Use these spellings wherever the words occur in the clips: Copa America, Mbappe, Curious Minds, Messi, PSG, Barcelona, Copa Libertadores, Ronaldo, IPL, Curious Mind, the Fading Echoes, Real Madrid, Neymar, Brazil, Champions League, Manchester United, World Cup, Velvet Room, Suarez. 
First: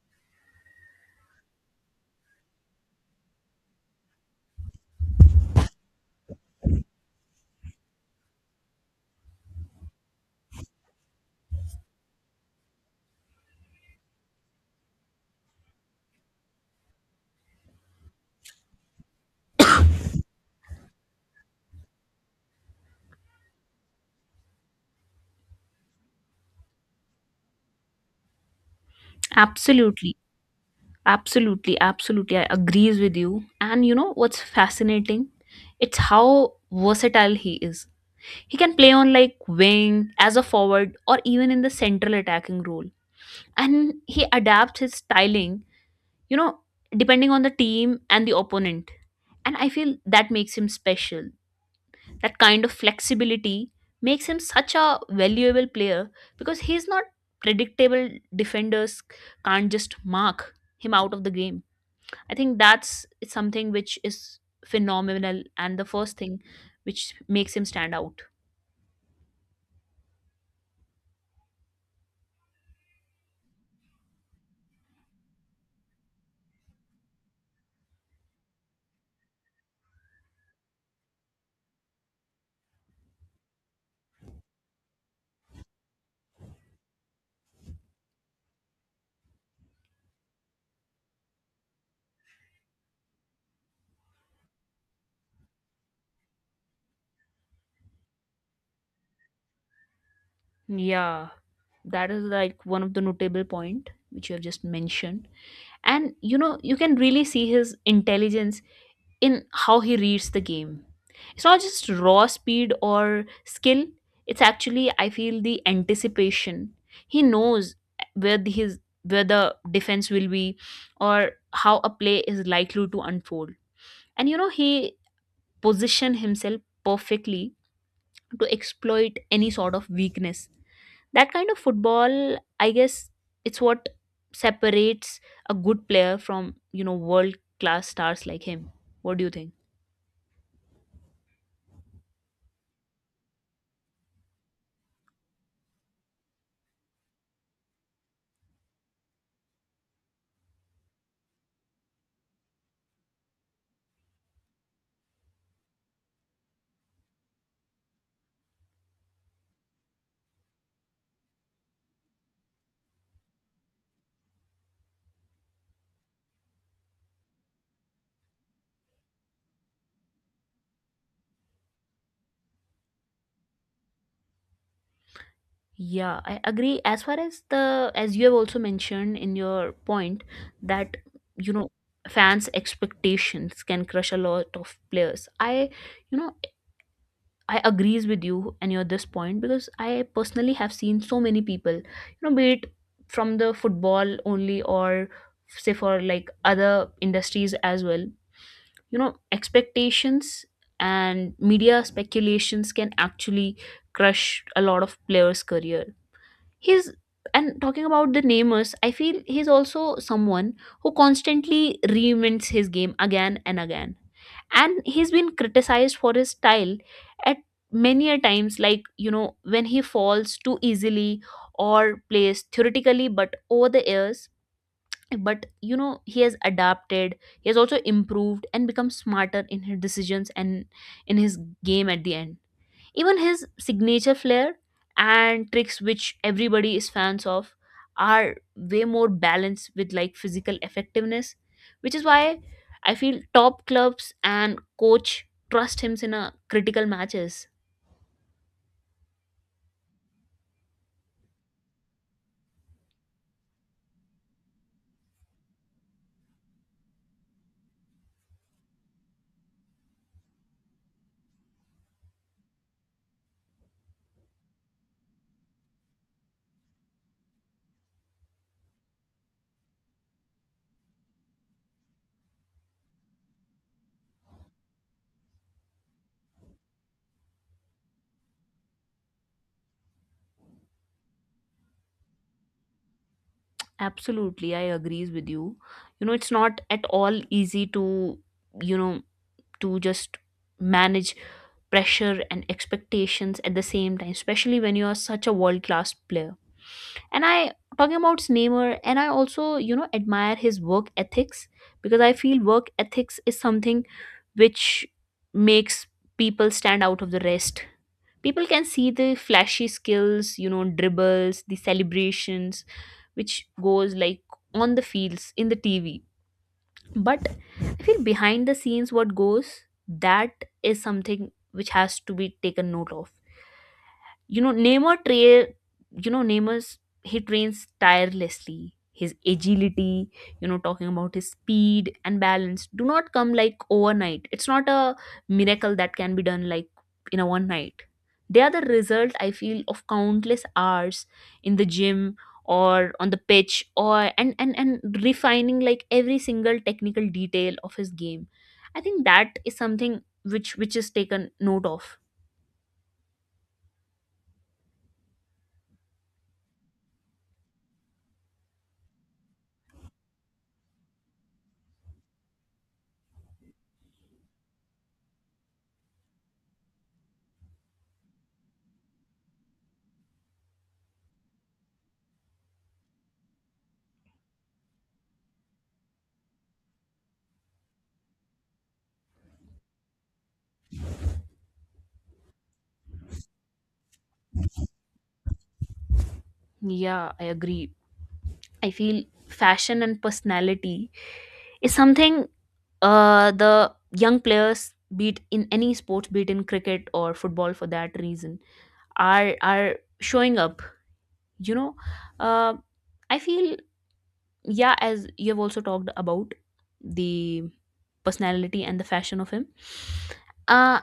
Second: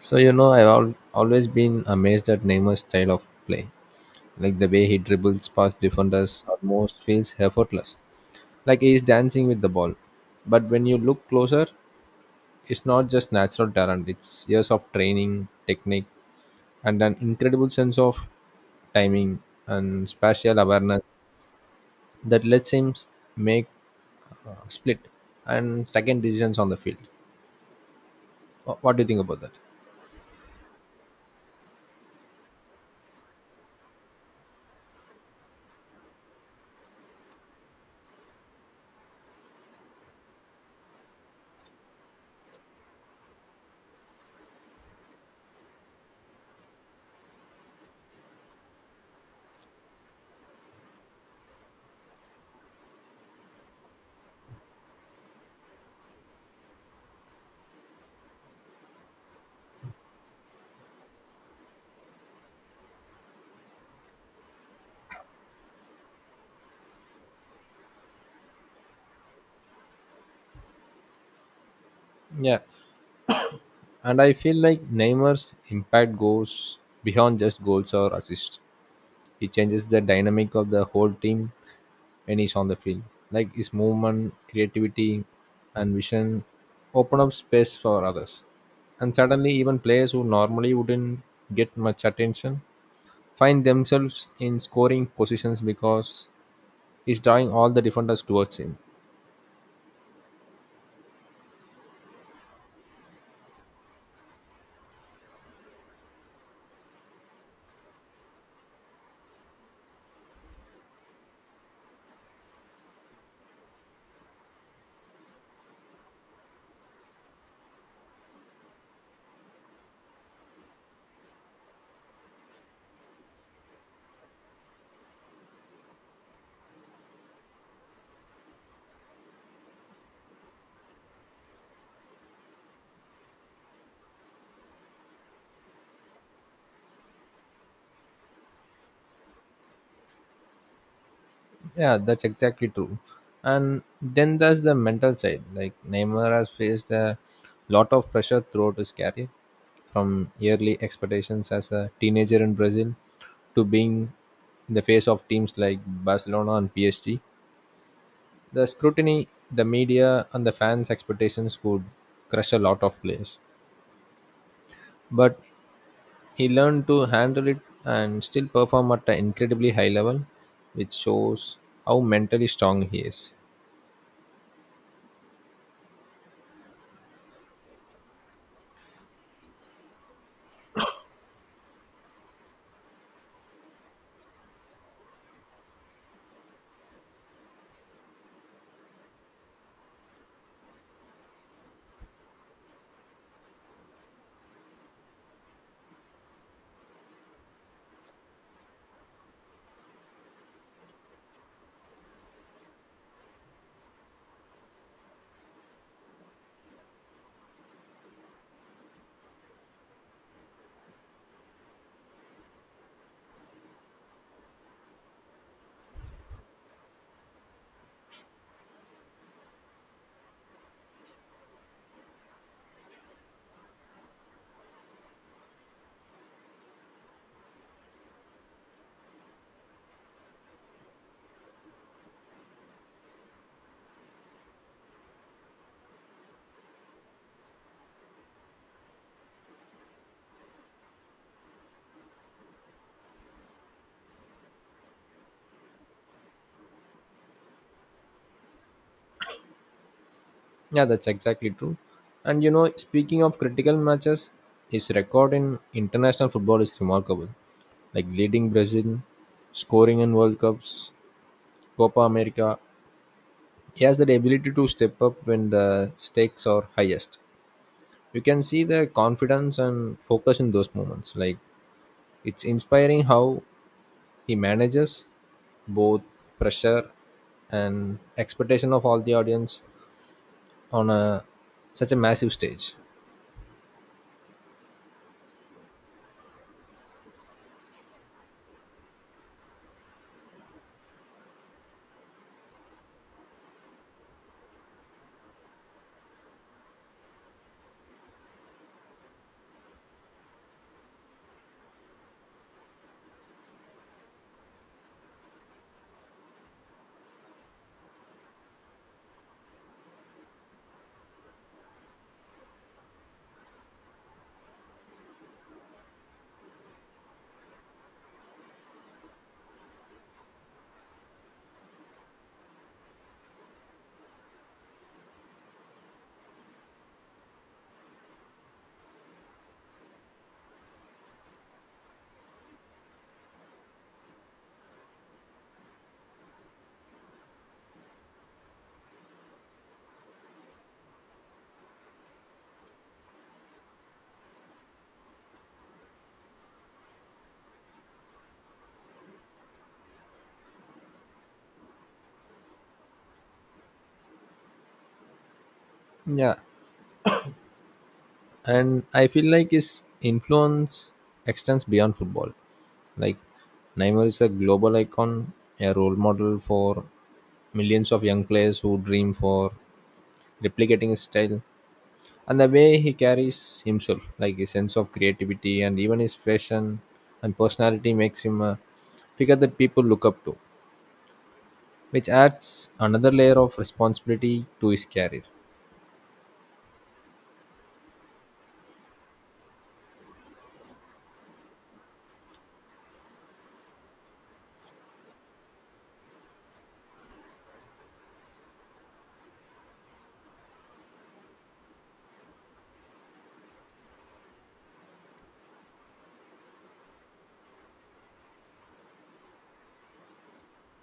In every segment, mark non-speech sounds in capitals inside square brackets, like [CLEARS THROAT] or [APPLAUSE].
So I've always been amazed at Neymar's style of play, like the way he dribbles past defenders almost feels effortless, like he is dancing with the ball. But when you look closer, it's not just natural talent; it's years of training, technique, and an incredible sense of timing and spatial awareness that lets him make split and second decisions on the field. What do you think about that? Absolutely, absolutely, absolutely. I agrees with you. And you know what's fascinating? It's how versatile he is. He can play on like wing, as a forward, or even in the central attacking role. And he adapts his styling, you know, depending on the team and the opponent. And I feel that makes him special, that kind of flexibility makes him such a valuable player because he's not predictable. Defenders can't just mark him out of the game. I think that's it's something which is phenomenal and the first thing which makes him stand out. Yeah. And I feel like Neymar's impact goes beyond just goals or assists. He changes the dynamic of the whole team when he's on the field. Like his movement, creativity, and vision open up space for others. And suddenly, even players who normally wouldn't get much attention find themselves in scoring positions because he's drawing all the defenders towards him. Yeah, that is like one of the notable point which you have just mentioned. And you know, you can really see his intelligence in how he reads the game. It's not just raw speed or skill, it's actually, I feel, the anticipation. He knows his where the defense will be or how a play is likely to unfold. And you know, he positioned himself perfectly to exploit any sort of weakness. That kind of football, I guess, it's what separates a good player from, you know, world class stars like him. What do you think? Yeah, that's exactly true. And then there's the mental side. Like Neymar has faced a lot of pressure throughout his career, from yearly expectations as a teenager in Brazil to being the face of teams like Barcelona and PSG. The scrutiny, the media, and the fans' expectations could crush a lot of players. But he learned to handle it and still perform at an incredibly high level, which shows how mentally strong he is. Yeah, I agree. As far as as you have also mentioned in your point that, you know, fans' expectations can crush a lot of players. I, you know, I agrees with you and your this point because I personally have seen so many people, you know, be it from the football only or say for like other industries as well, you know, expectations and media speculations can actually crush a lot of players' career. He's and talking about the namers, I feel he's also someone who constantly reinvents his game again and again, and he's been criticized for his style at many a times, like you know, when he falls too easily or plays theoretically but over the years, but you know, he has adapted, he has also improved and become smarter in his decisions and in his game. At the end, even his signature flair and tricks, which everybody is fans of, are way more balanced with like physical effectiveness, which is why I feel top clubs and coach trust him in a critical matches. Yeah, that's exactly true. And you know, speaking of critical matches, his record in international football is remarkable. Like leading Brazil, scoring in World Cups, Copa America. He has that ability to step up when the stakes are highest. You can see the confidence and focus in those moments. Like it's inspiring how he manages both pressure and expectation of all the audience on a such a massive stage. Absolutely, I agrees with you. You know, it's not at all easy to, you know, to just manage pressure and expectations at the same time, especially when you are such a world class player. And I talking about snamer, and I also, you know, admire his work ethics because I feel work ethics is something which makes people stand out of the rest. People can see the flashy skills, you know, dribbles, the celebrations, which goes like on the fields in the TV, but I feel behind the scenes what goes, that is something which has to be taken note of. you know, Neymar tra- you know, Neymar, he trains tirelessly. His agility, you know, talking about his speed and balance do not come like overnight. It's not a miracle that can be done like in a one night. They are the result, I feel, of countless hours in the gym or on the pitch or and refining like every single technical detail of his game. I think that is something which is taken note of. Yeah, and I feel like his influence extends beyond football. Like Neymar is a global icon, a role model for millions of young players who dream for replicating his style and the way he carries himself, like his sense of creativity and even his fashion and personality makes him a figure that people look up to, which adds another layer of responsibility to his career. Yeah, I agree. I feel fashion and personality is something, the young players, be it in any sports, be it in cricket or football for that reason, are showing up. You know, uh, I feel, yeah, as you have also talked about the personality and the fashion of him. Uh,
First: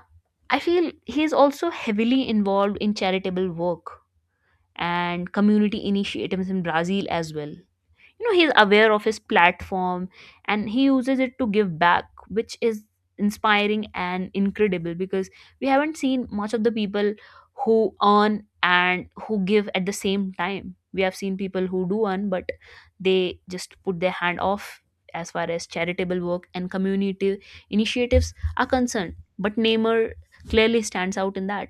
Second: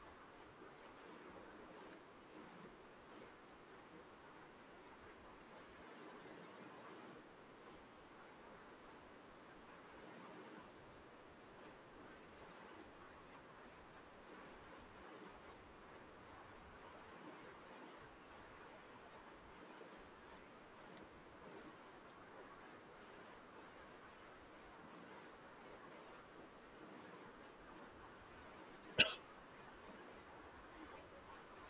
I feel he is also heavily involved in charitable work and community initiatives in Brazil as well. You know, he's aware of his platform and he uses it to give back, which is inspiring and incredible because we haven't seen much of the people who earn and who give at the same time. We have seen people who do earn but they just put their hand off as far as charitable work and community initiatives are concerned, but Neymar clearly stands out in that.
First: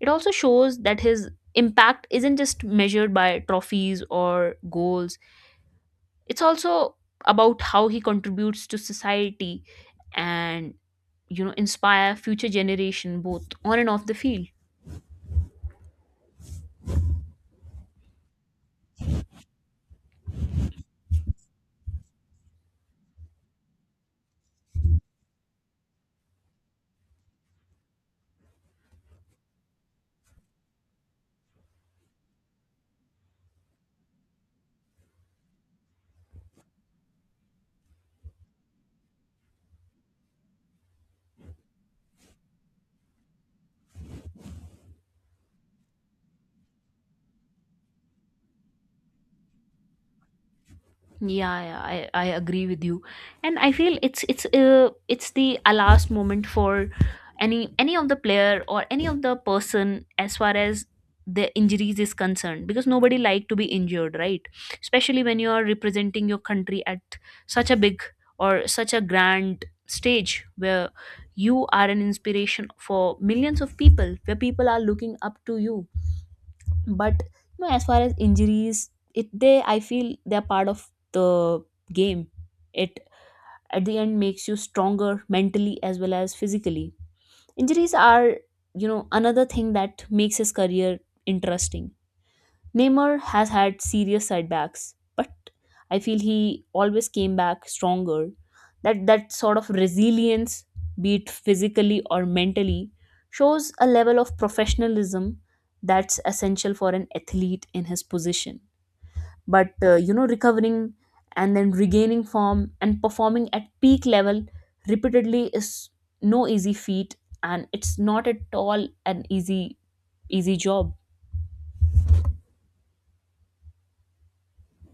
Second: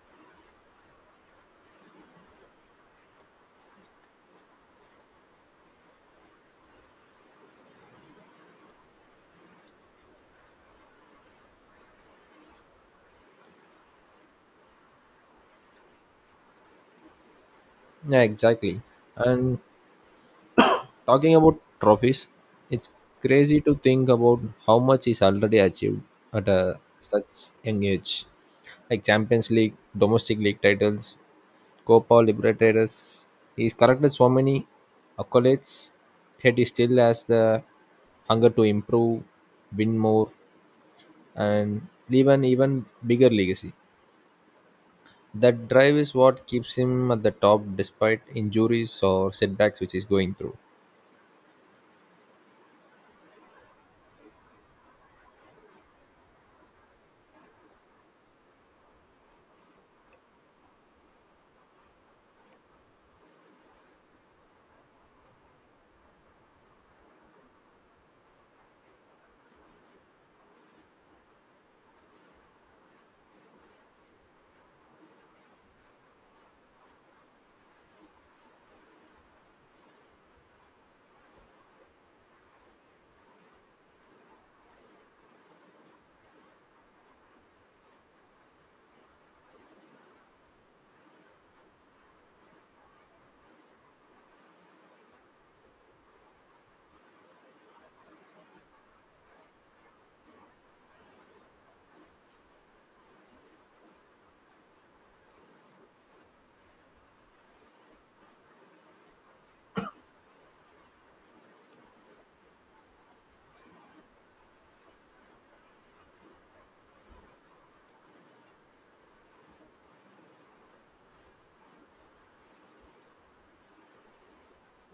It also shows that his impact isn't just measured by trophies or goals, it's also about how he contributes to society and, you know, inspire future generation both on and off the field. Yeah, exactly. And talking about trophies, it's crazy to think about how much is already achieved at a, such young age. Like Champions League, domestic league titles, Copa Libertadores. He's collected so many accolades, yet he still has the hunger to improve, win more, and leave an even bigger legacy. That drive is what keeps him at the top despite injuries or setbacks which he's going through. Yeah, yeah, I agree with you, and I feel it's the last moment for any of the player or any of the person as far as the injuries is concerned, because nobody like to be injured, right? Especially when you are representing your country at such a big or such a grand stage where you are an inspiration for millions of people, where people are looking up to you, but you know, as far as injuries, it they I feel they're part of the game. It at the end makes you stronger mentally as well as physically. Injuries are, you know, another thing that makes his career interesting. Neymar has had serious setbacks, but I feel he always came back stronger. That sort of resilience, be it physically or mentally, shows a level of professionalism that's essential for an athlete in his position. But you know, recovering and then regaining form and performing at peak level repeatedly is no easy feat, and it's not at all an easy job.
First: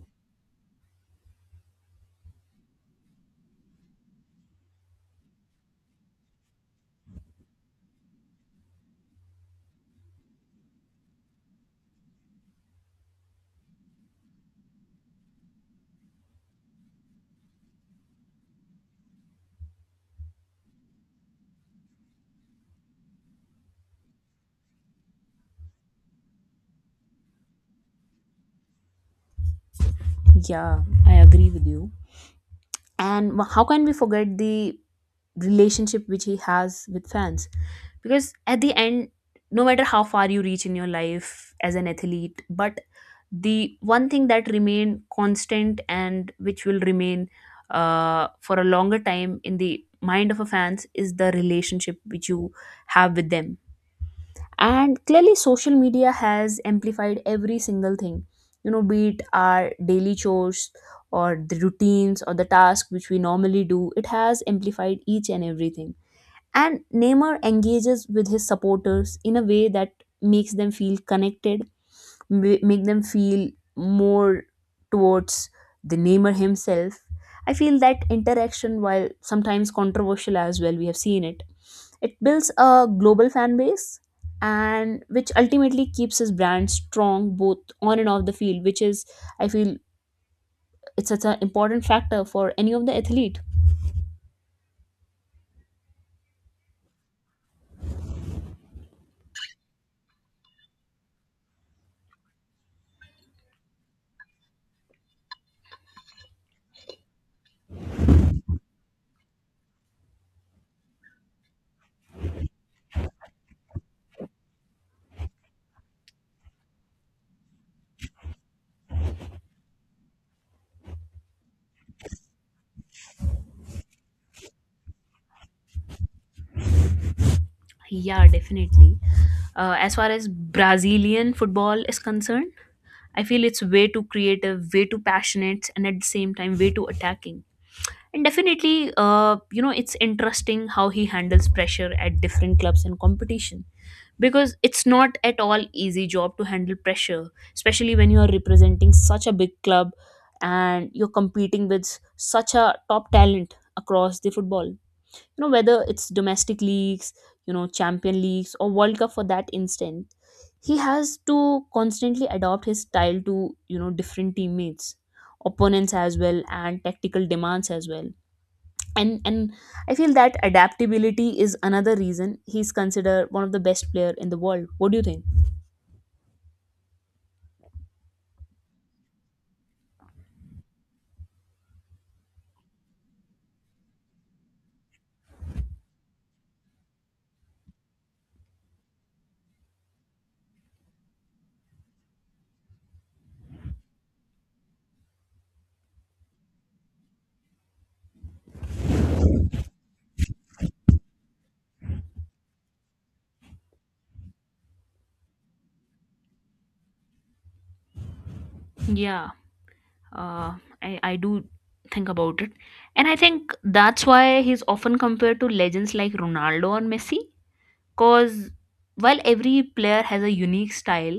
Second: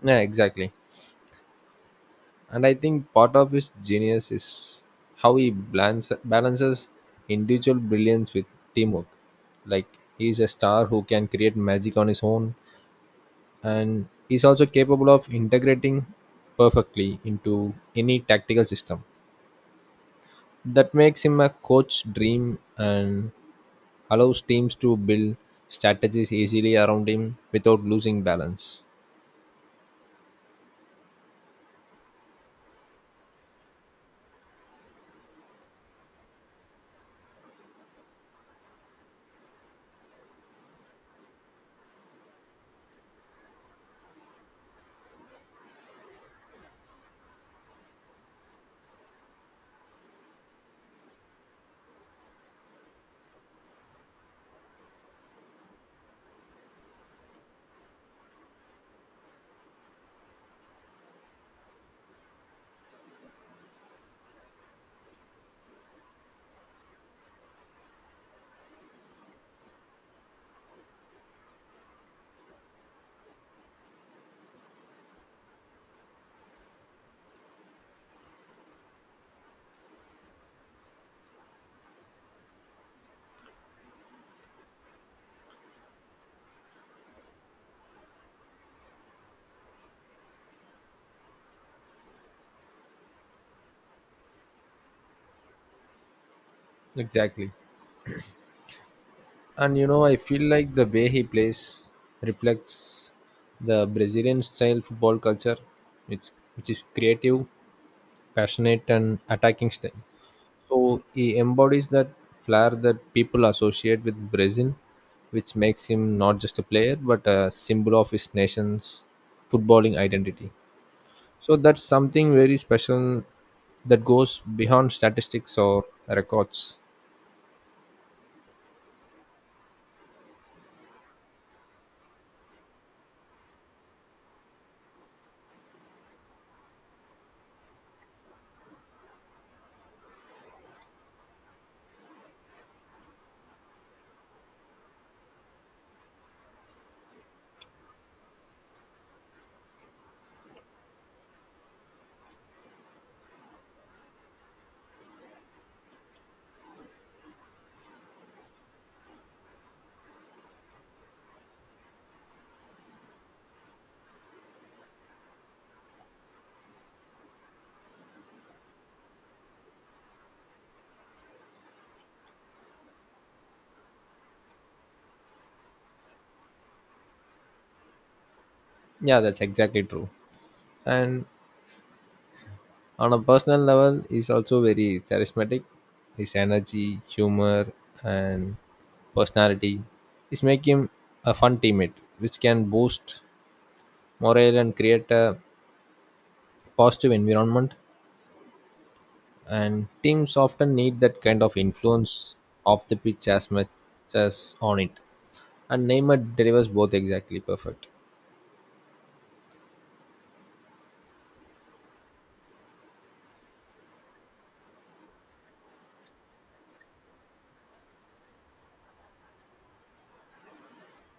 Yeah, exactly. And I think part of his genius is how he balances individual brilliance with teamwork. Like he's a star who can create magic on his own, and he's also capable of integrating perfectly into any tactical system. That makes him a coach dream and allows teams to build strategies easily around him without losing balance. Yeah, I agree with you. How can we forget the relationship which he has with fans? Because at the end, no matter how far you reach in your life as an athlete, but the one thing that remain constant and which will remain for a longer time in the mind of a fans is the relationship which you have with them. And clearly social media has amplified every single thing, you know, be it our daily chores or the routines or the tasks which we normally do, it has amplified each and everything. And Neymar engages with his supporters in a way that makes them feel connected, make them feel more towards the Neymar himself. I feel that interaction, while sometimes controversial as well, we have seen it, it builds a global fan base and which ultimately keeps his brand strong both on and off the field, which is, I feel, it's such an important factor for any of the athlete. Exactly. And you know, I feel like the way he plays reflects the Brazilian style football culture, which which is creative, passionate and attacking style. So he embodies that flair that people associate with Brazil, which makes him not just a player but a symbol of his nation's footballing identity. So that's something very special that goes beyond statistics or records. Yeah, definitely. As far as Brazilian football is concerned, I feel it's way too creative, way too passionate, and at the same time, way too attacking. And definitely, you know, it's interesting how he handles pressure at different clubs and competition, because it's not at all easy job to handle pressure, especially when you are representing such a big club and you're competing with such a top talent across the football, you know, whether it's domestic leagues, you know, champion leagues or world cup for that instant. He has to constantly adopt his style to, you know, different teammates, opponents as well and tactical demands as well. And I feel that adaptability is another reason he's considered one of the best player in the world. What do you think? Yeah, that's exactly true. And on a personal level, he's also very charismatic. His energy, humor, and personality is make him a fun teammate, which can boost morale and create a positive environment. And teams often need that kind of influence off the pitch as much as on it. And Neymar delivers both exactly perfect. Yeah, uh, I do think about it. And I think that's why he's often compared to legends like Ronaldo or Messi. Cause while every player has a unique style,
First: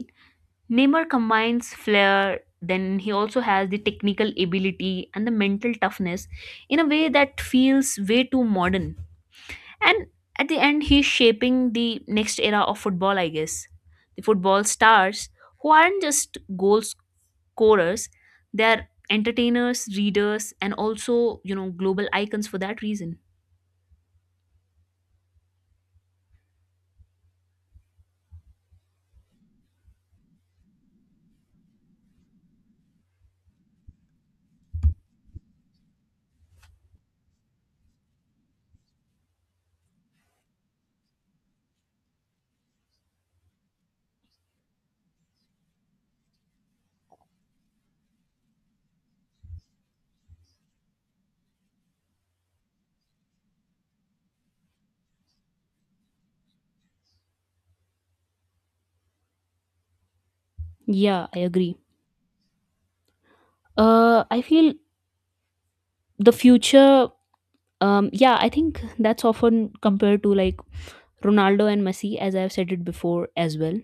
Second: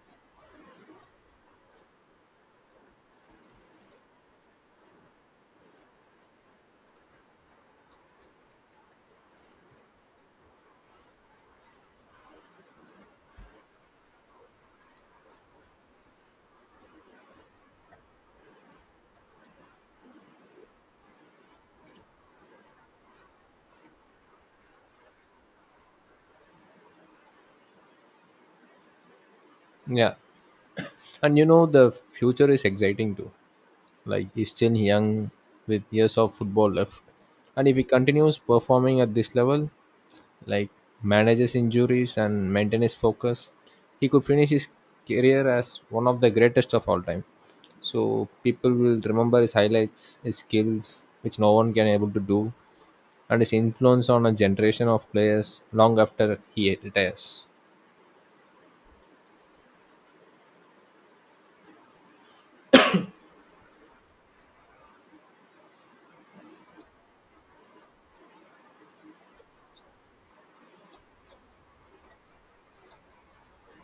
Neymar combines flair, then he also has the technical ability and the mental toughness in a way that feels way too modern. And at the end, he's shaping the next era of football, I guess. The football stars who aren't just goal scorers, they're entertainers, readers, and also, you know, global icons for that reason. Yeah, and you know the future is exciting too. Like he's still young with years of football left. And if he continues performing at this level, like manages injuries and maintains focus, he could finish his career as one of the greatest of all time. So people will remember his highlights, his skills, which no one can able to do, and his influence on a generation of players long after he retires. Yeah, I agree. I feel the future. Yeah, I think that's often compared to like Ronaldo and Messi, as I've said it before as well.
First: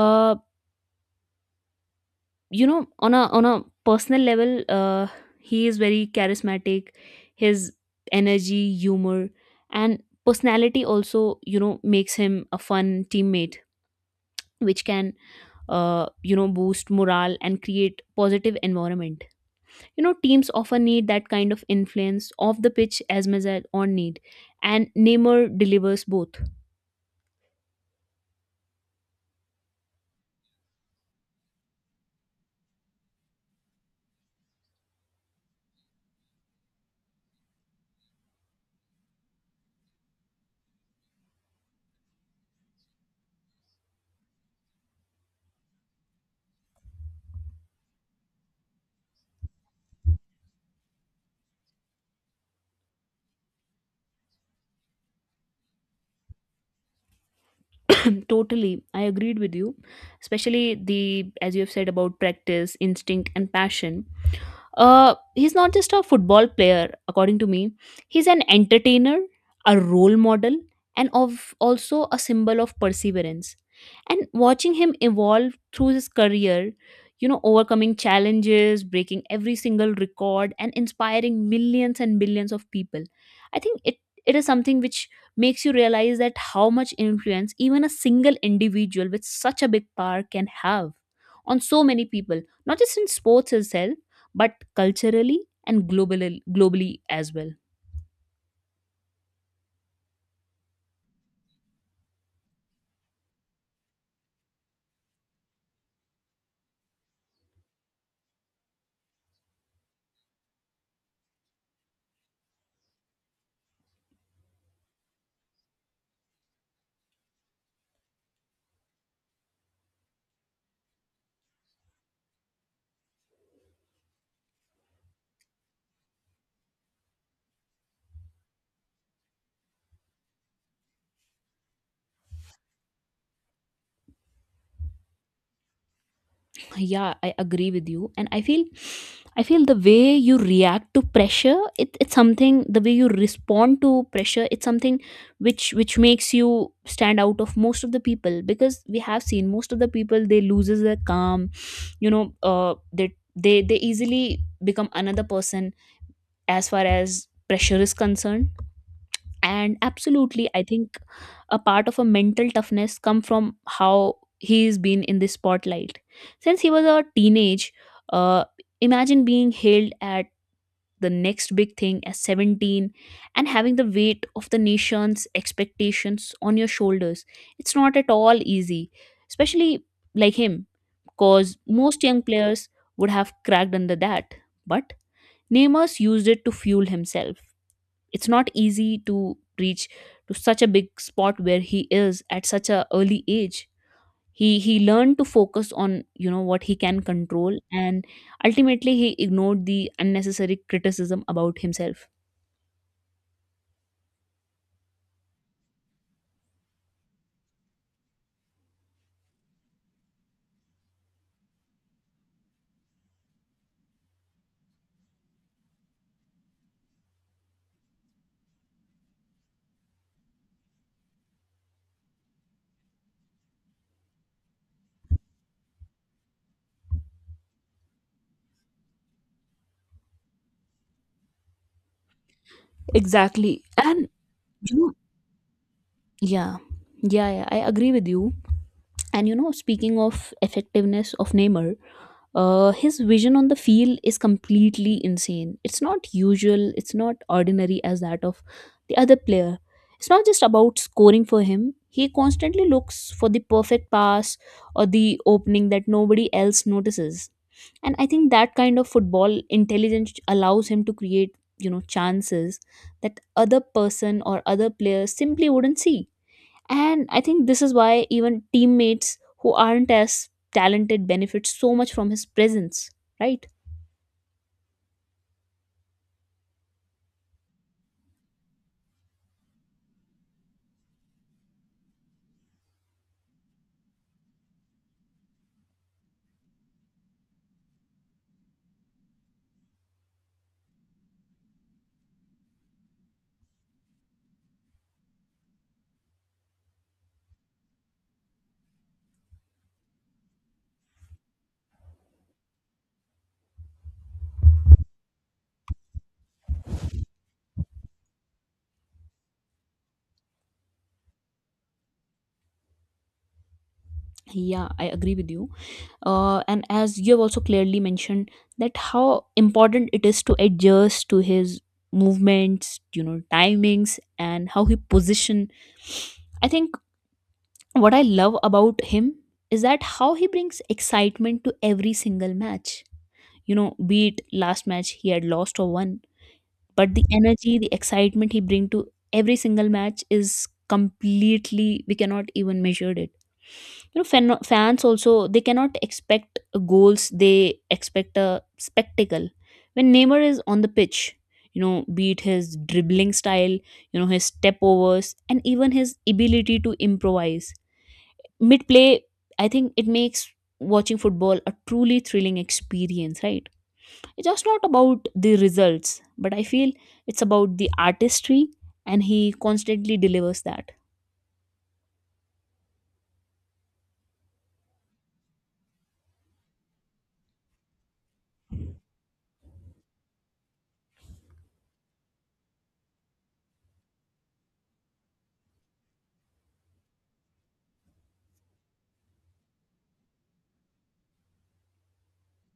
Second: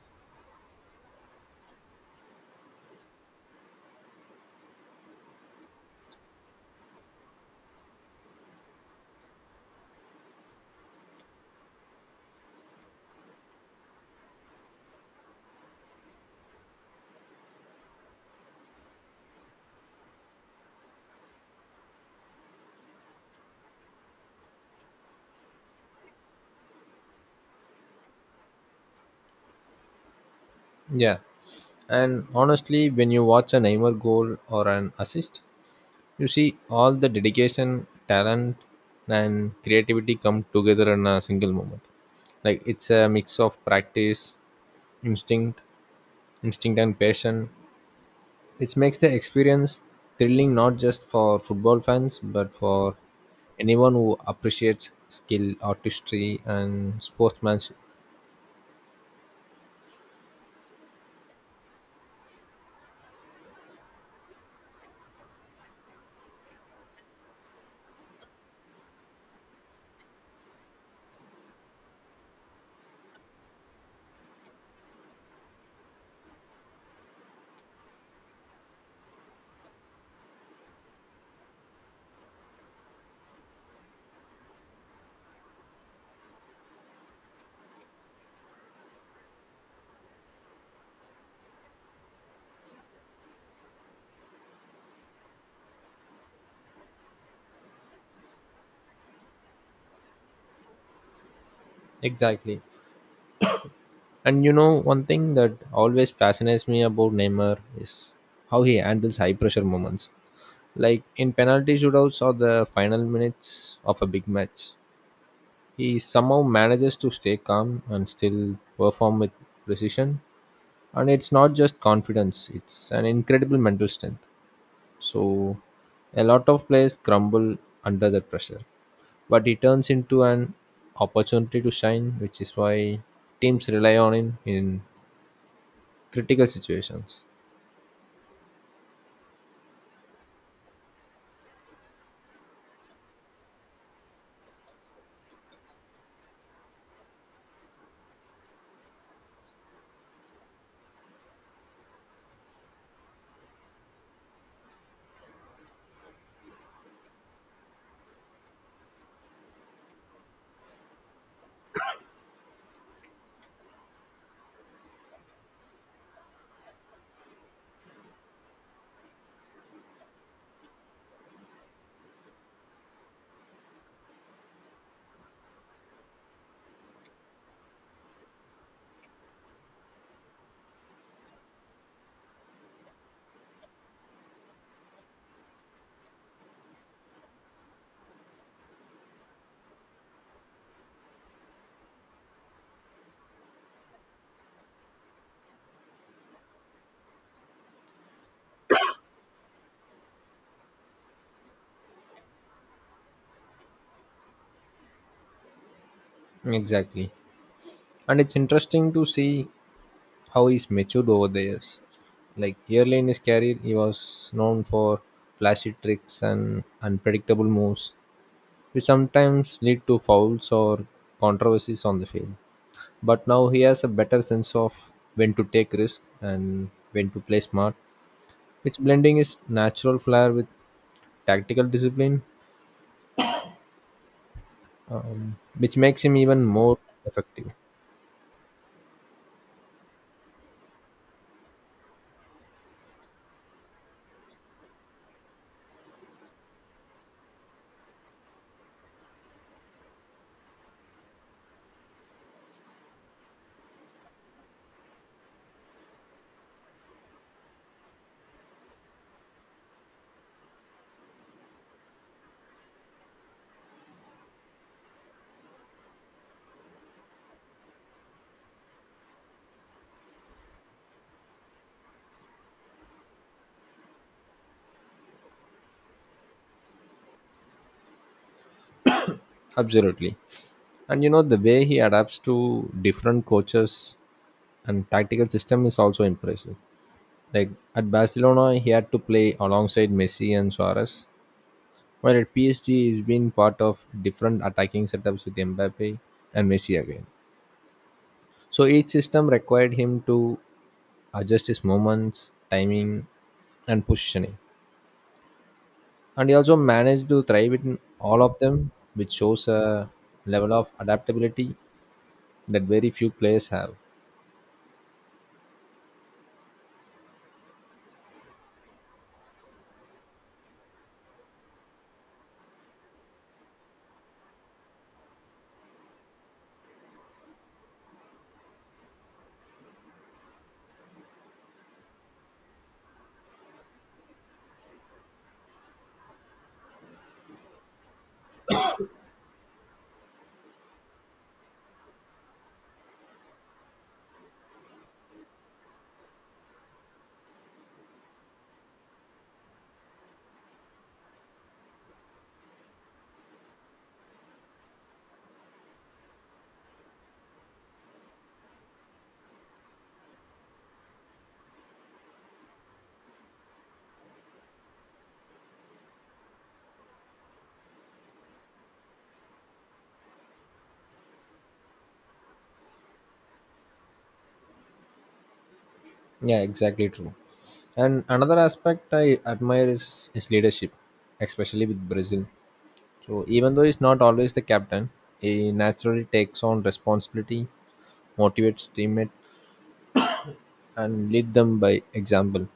Uh, you know, on a personal level, he is very charismatic. His energy, humor, and personality also, you know, makes him a fun teammate, which can, you know, boost morale and create positive environment. You know, teams often need that kind of influence off the pitch as much as on need, and Neymar delivers both. Yeah. And honestly, when you watch a Neymar goal or an assist, you see all the dedication, talent, and creativity come together in a single moment. Like it's a mix of practice, instinct, instinct and passion. It makes the experience thrilling not just for football fans but for anyone who appreciates skill, artistry, and sportsmanship. [COUGHS] [CLEARS THROAT] Totally, I agreed with you, especially the, as you have said about practice, instinct and passion. He's not just a football player, according to me. He's an entertainer, a role model, and of also a symbol of perseverance. And watching him evolve through his career, you know, overcoming challenges, breaking every single record, and inspiring millions and millions of people, I think it is something which makes you realize that how much influence even a single individual with such a big power can have on so many people, not just in sports itself but culturally and globally as well. Exactly. And you know, one thing that always fascinates me about Neymar is how he handles high pressure moments. Like in penalty shootouts or the final minutes of a big match, he somehow manages to stay calm and still perform with precision. And it's not just confidence, it's an incredible mental strength. So a lot of players crumble under that pressure, but he turns into an opportunity to shine, which is why teams rely on him in critical Yeah, situations. I agree with you, and I feel the way you react to pressure, it's something, the way you respond to pressure, it's something which makes you stand out of most of the people, because we have seen most of the people they loses their calm, you know. They easily become another person as far as pressure is concerned. And absolutely, I think a part of a mental toughness come from how he's been in the spotlight since he was a teenage. uh, Imagine being hailed at the next big thing at 17, and having the weight of the nation's expectations on your shoulders. It's not at all easy, especially like him, because most young players would have cracked under that. But Neymar used it to fuel himself. It's not easy to reach to such a big spot where he is at such a early age. He learned to focus on, you know, what he can control, and ultimately he ignored the unnecessary criticism about himself. Exactly. And it's interesting to see how he's matured over the years. Like early in his career, he was known for flashy tricks and unpredictable moves, which sometimes lead to fouls or controversies on the field. But now he has a better sense of when to take risk and when to play smart, which blending his natural flair with tactical discipline, Exactly. And you know. Which makes him even Yeah. more Yeah, yeah, effective. I agree with you. And you know, speaking of effectiveness of Neymar, his vision on the field is completely insane. It's not usual, it's not ordinary as that of the other player. It's not just about scoring for him. He constantly looks for the perfect pass or the opening that nobody else notices. And I think that kind of football intelligence allows him to create, you know, chances that other person or other players simply wouldn't see. And I think this is why even teammates who aren't as talented benefit so much from his presence, right? Absolutely. And you know, the way he adapts to different coaches and tactical system is also impressive. Like at Barcelona he had to play alongside Messi and Suarez, while at PSG he's been part of different attacking setups with Mbappe and Messi again. So each system required him to adjust his movements, timing, and positioning, and he also managed to thrive in all of them, which shows a level of adaptability that very few players have. Yeah, I agree with you. And as you have also clearly mentioned, that how important it is to adjust to his movements, you know, timings, and how he position. I think what I love about him is that how he brings excitement to every single match. You know, be it last match he had lost or won, but the energy, the excitement he brings to every single match is completely, we cannot even measure it. You know, fans also, they cannot expect goals, they expect a spectacle when Neymar is on the pitch. You know, be it his dribbling style, you know, his step overs, and even his ability to improvise mid play. I think it makes watching football a truly thrilling experience, right? It's just not about the results, but I feel it's about the artistry, and he constantly delivers that. Yeah, exactly true. And another aspect I admire is his leadership, especially with Brazil. So even though he's not always the captain, he naturally takes on responsibility, motivates teammates, and lead them by example.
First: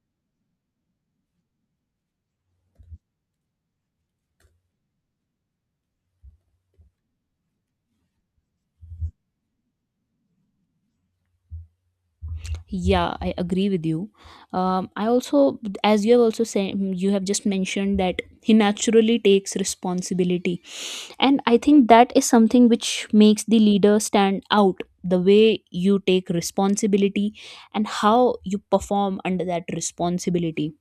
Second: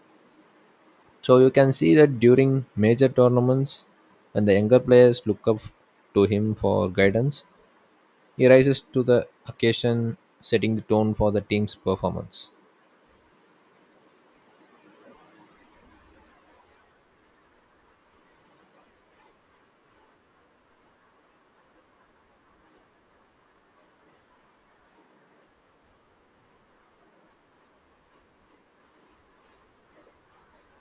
So you can see that during major tournaments, when the younger players look up to him for guidance, he rises to the occasion, setting the tone for the team's performance. Yeah, I agree with you. I also, as you have also said, you have just mentioned that he naturally takes responsibility, and I think that is something which makes the leader stand out, the way you take responsibility and how you perform under that responsibility.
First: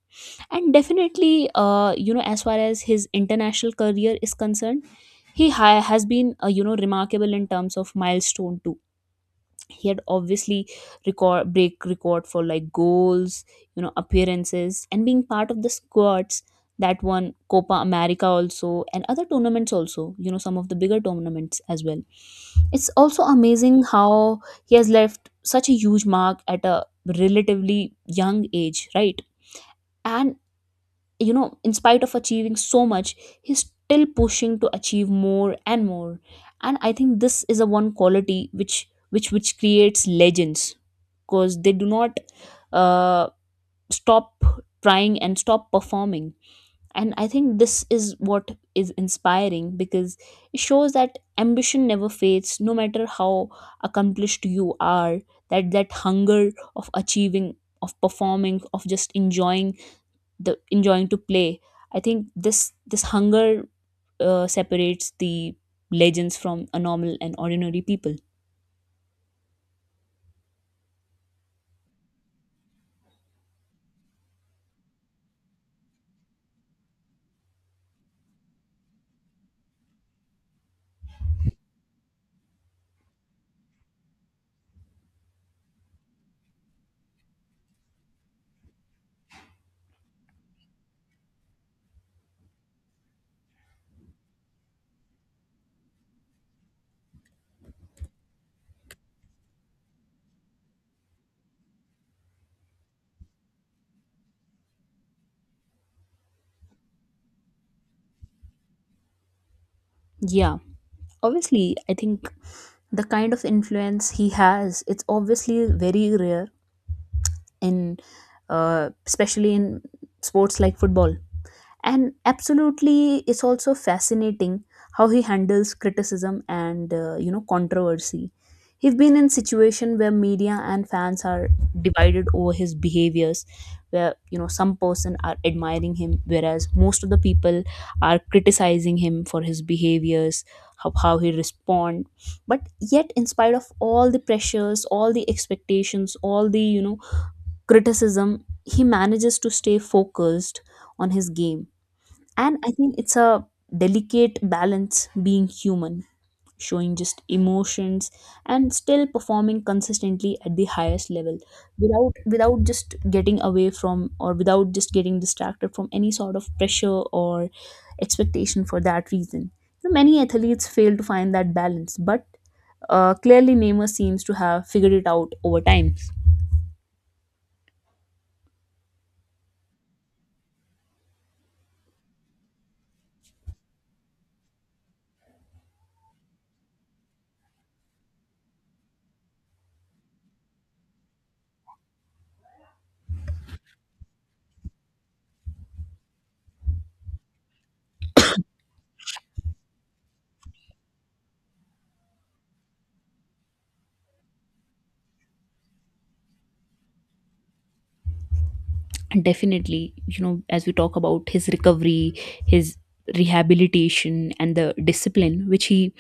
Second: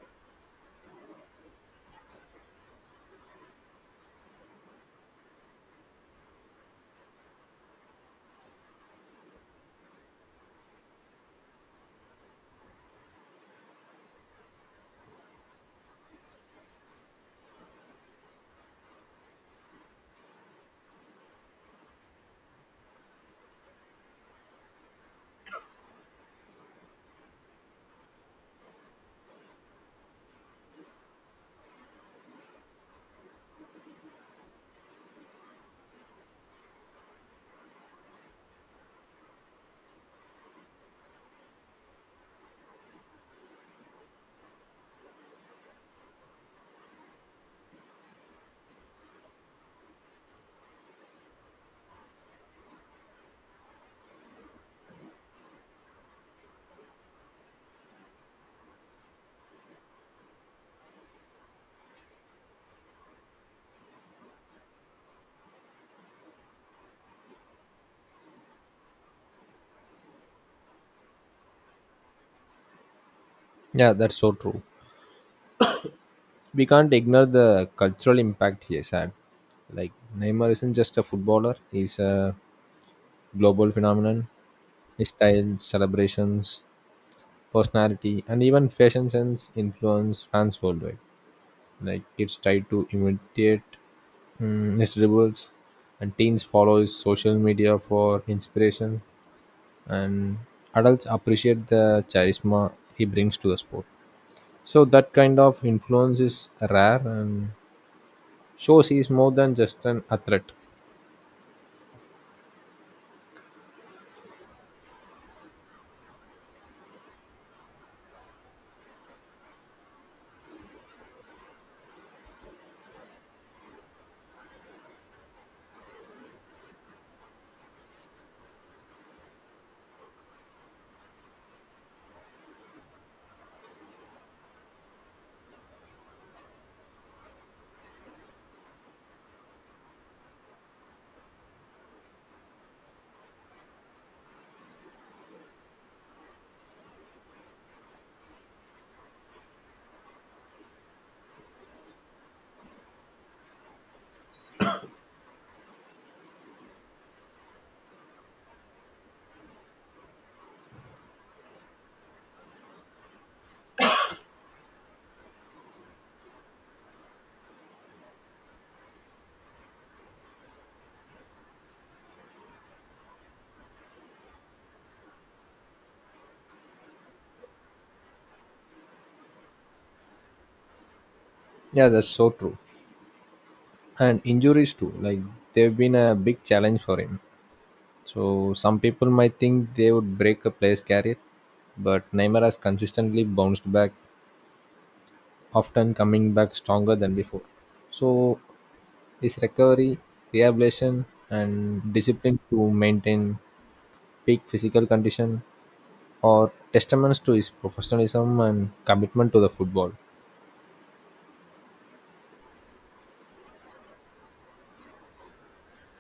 And definitely, you know, as far as his international career is concerned, he has been, you know, remarkable in terms of milestone too. He had obviously record break record for like goals, you know, appearances, and being part of the squads that won Copa America also, and other tournaments also, you know, some of the bigger tournaments as well. It's also amazing how he has left such a huge mark at a relatively young age, right? And you know, in spite of achieving so much, he's still pushing to achieve more and more. And I think this is a one quality which which creates legends, because they do not uh, stop trying and stop performing. And I think this is what is inspiring, because it shows that ambition never fades, no matter how accomplished you are. That hunger of achieving, of performing, of just enjoying, the enjoying to play, I think this hunger separates the legends from a normal and ordinary people. Yeah, that's so true. We can't ignore the cultural impact he has had. Like Neymar isn't just a footballer; he's a global phenomenon. His style, celebrations, personality, and even fashion sense influence fans worldwide. Like kids try to imitate his dribbles, and teens follow his social media for inspiration, and adults appreciate the charisma he brings to the sport. So that kind of influence is rare and shows he's more than just an athlete. Yeah, obviously I think the kind of influence he has, it's obviously very rare in, especially in sports like football. And absolutely, it's also fascinating how he handles criticism and, you know, controversy. He's been in situation where media and fans are divided over his behaviors, where, you know, some person are admiring him whereas most of the people are criticizing him for his behaviors. How he respond. But yet, in spite of all the pressures, all the expectations, all the, you know, criticism, he manages to stay focused on his game. And I think it's a delicate balance, being human, showing just emotions, and still performing consistently at the highest level, without just getting away from, or without just getting distracted from any sort of pressure or expectation for that reason. You know, many athletes fail to find that balance, but clearly Neymar seems to have figured it out over time. Yeah, that's so true. And injuries too, like they've been a big challenge for him. So some people might think they would break a player's career, but Neymar has consistently bounced back, often coming back stronger than before. So his recovery, rehabilitation, and discipline to maintain peak physical condition are testaments to his professionalism and commitment to the football. Definitely, you know, as we talk about his recovery, his rehabilitation and the discipline which he,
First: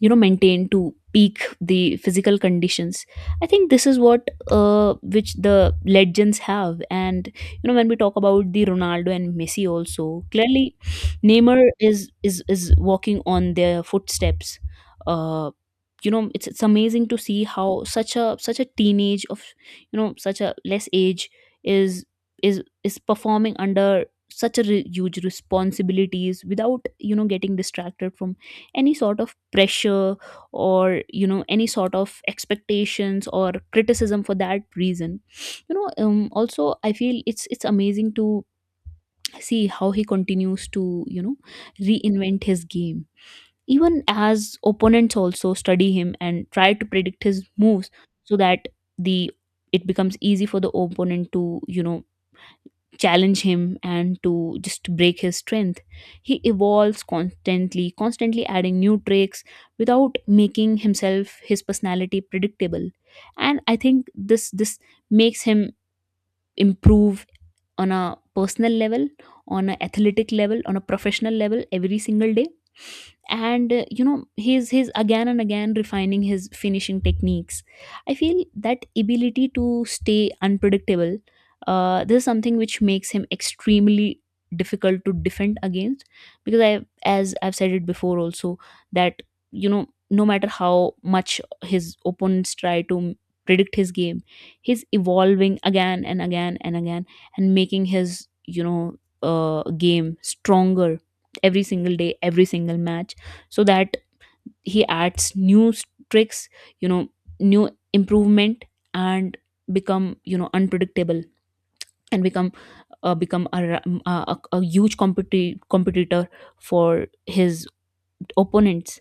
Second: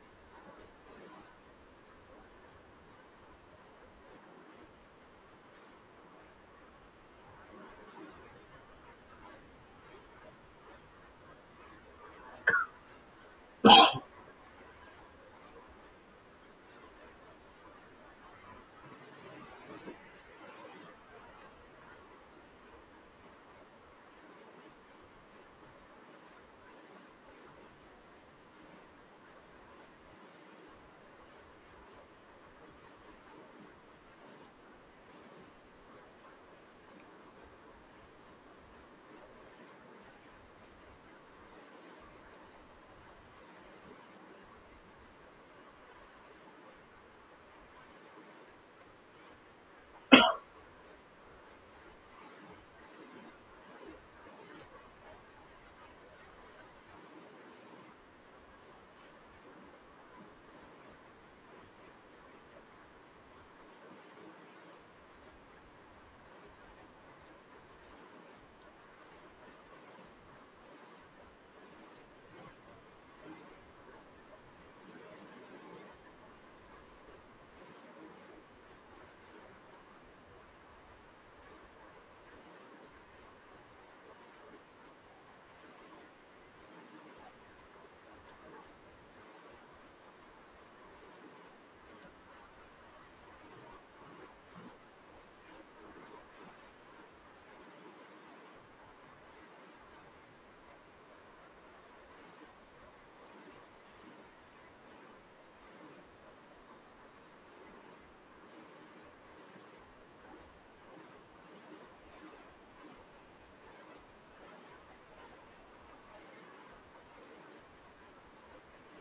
you know, maintained to peak the physical conditions, I think this is what, which the legends have. And you know, when we talk about the Ronaldo and Messi also, clearly Neymar is walking on their footsteps. uh you know, it's amazing to see how such a teenage of, you know, such a less age is performing under such a huge responsibilities without, you know, getting distracted from any sort of pressure, or you know, any sort of expectations or criticism for that reason. You know, also I feel it's amazing to see how he continues to, you know, reinvent his game, even as opponents also study him and try to predict his moves, so that the it becomes easy for the opponent to, you know, challenge him and to just break his strength. He evolves constantly, constantly adding new tricks without making himself, his personality predictable. And I think this makes him improve on a personal level, on a athletic level, on a professional level every single day. And you know, he's again and again refining his finishing techniques. I feel that ability to stay unpredictable, this is something which makes him extremely difficult to defend against, because I, as I've said it before also, that, you know, no matter how much his opponents try to predict his game, he's evolving again and again and again, and making his, you know, game stronger every single day, every single match, so that he adds tricks, you know, new improvement, and become, you know, unpredictable, and become, become a, ra- a huge competitor for his opponents.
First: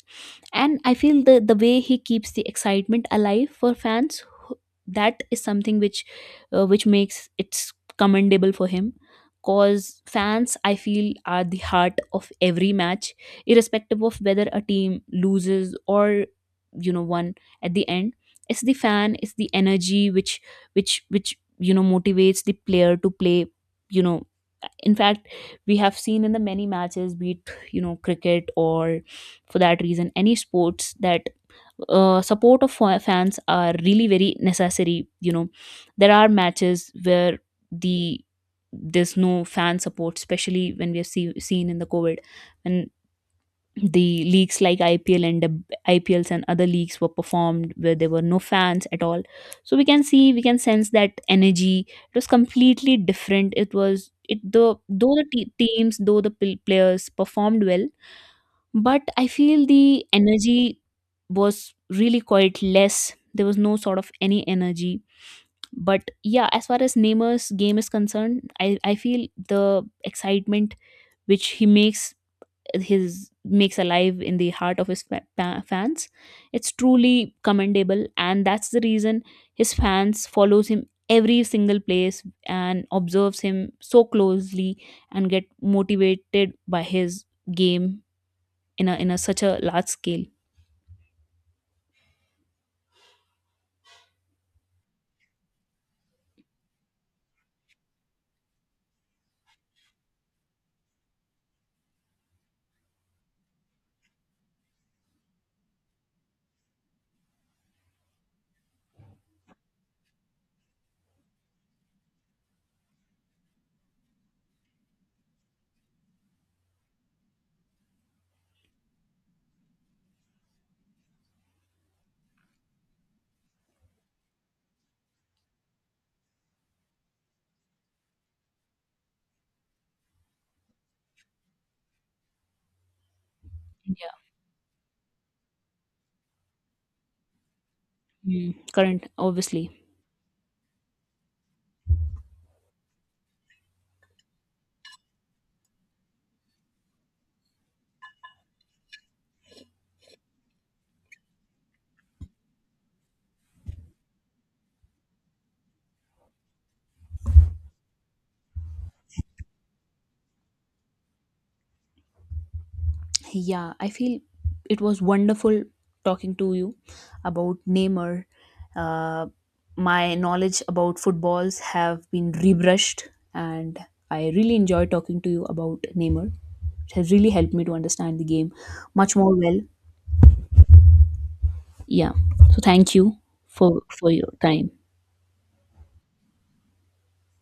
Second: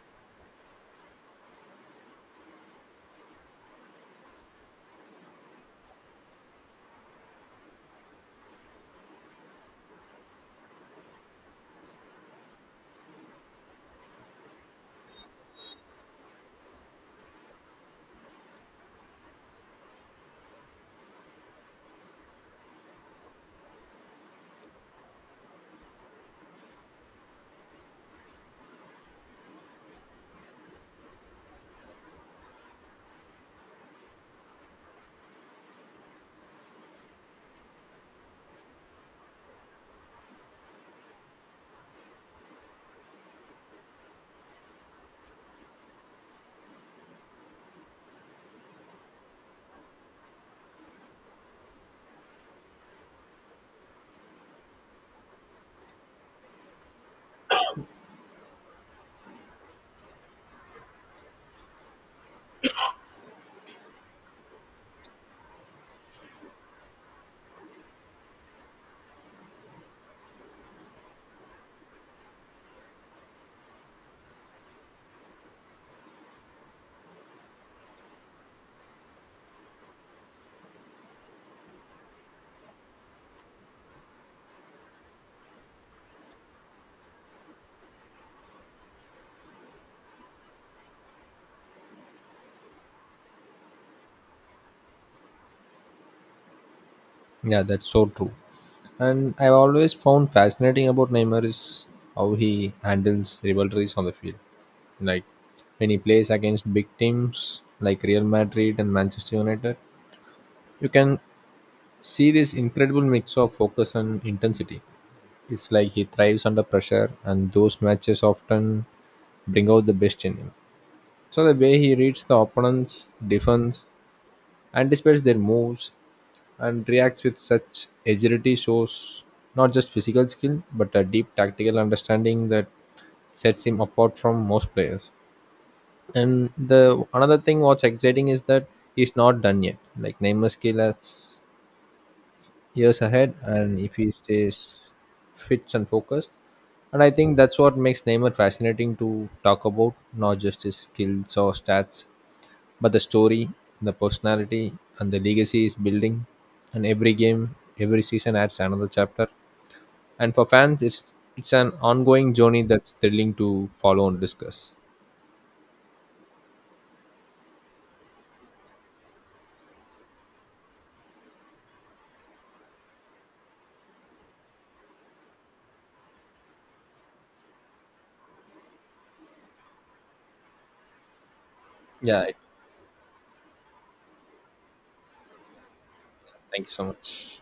And I feel the way he keeps the excitement alive for fans, that is something which, which makes it commendable for him, cause fans, I feel, are the heart of every match, irrespective of whether a team loses or, you know, won. At the end, it's the fan, it's the energy which which, you know, motivates the player to play, you know. In fact, we have seen in the many matches, be it, you know, cricket or, for that reason, any sports that, support of fans are really very necessary. You know, there are matches where the there's no fan support, especially when we have seen in the COVID, when the leagues like IPL and the IPLs and other leagues were performed where there were no fans at all. So we can see, we can sense that energy, it was completely different, it was it the, though the teams, though the players performed well, but I feel the energy was really quite less, there was no sort of any energy. But yeah, as far as Neymar's game is concerned, I feel the excitement which he makes, his makes alive in the heart of his fans, it's truly commendable, and that's the reason his fans follows him every single place and observes him so closely, and get motivated by his game in a such a large scale. Yeah, that's so true. And I've always found fascinating about Neymar is how he handles rivalries on the field. Like when he plays against big teams like Real Madrid and Manchester United, you can see this incredible mix of focus and intensity. It's like he thrives under pressure, and those matches often bring out the best in him. So the way he reads the opponent's defense, anticipates their moves, and reacts with such agility shows not just physical skill but a deep tactical understanding that sets him apart Yeah. from most players. And the another thing what's exciting is that Current he's not done obviously. yet. Like Neymar's skill has years ahead, and if he stays fit and focused, and I think that's what makes Neymar fascinating to talk about, not just his skills or stats, but the story, the personality, and the legacy is building, and every game, every season adds another chapter. And for fans, it's an ongoing journey that's thrilling to Yeah, I follow and feel discuss. it was wonderful talking to you about Neymar. uh, my knowledge about footballs have been rebrushed, and I really enjoy talking to you about Neymar, it has really helped me to understand the game much more well. Yeah, Yeah, so thank you for for your time. thank you so much.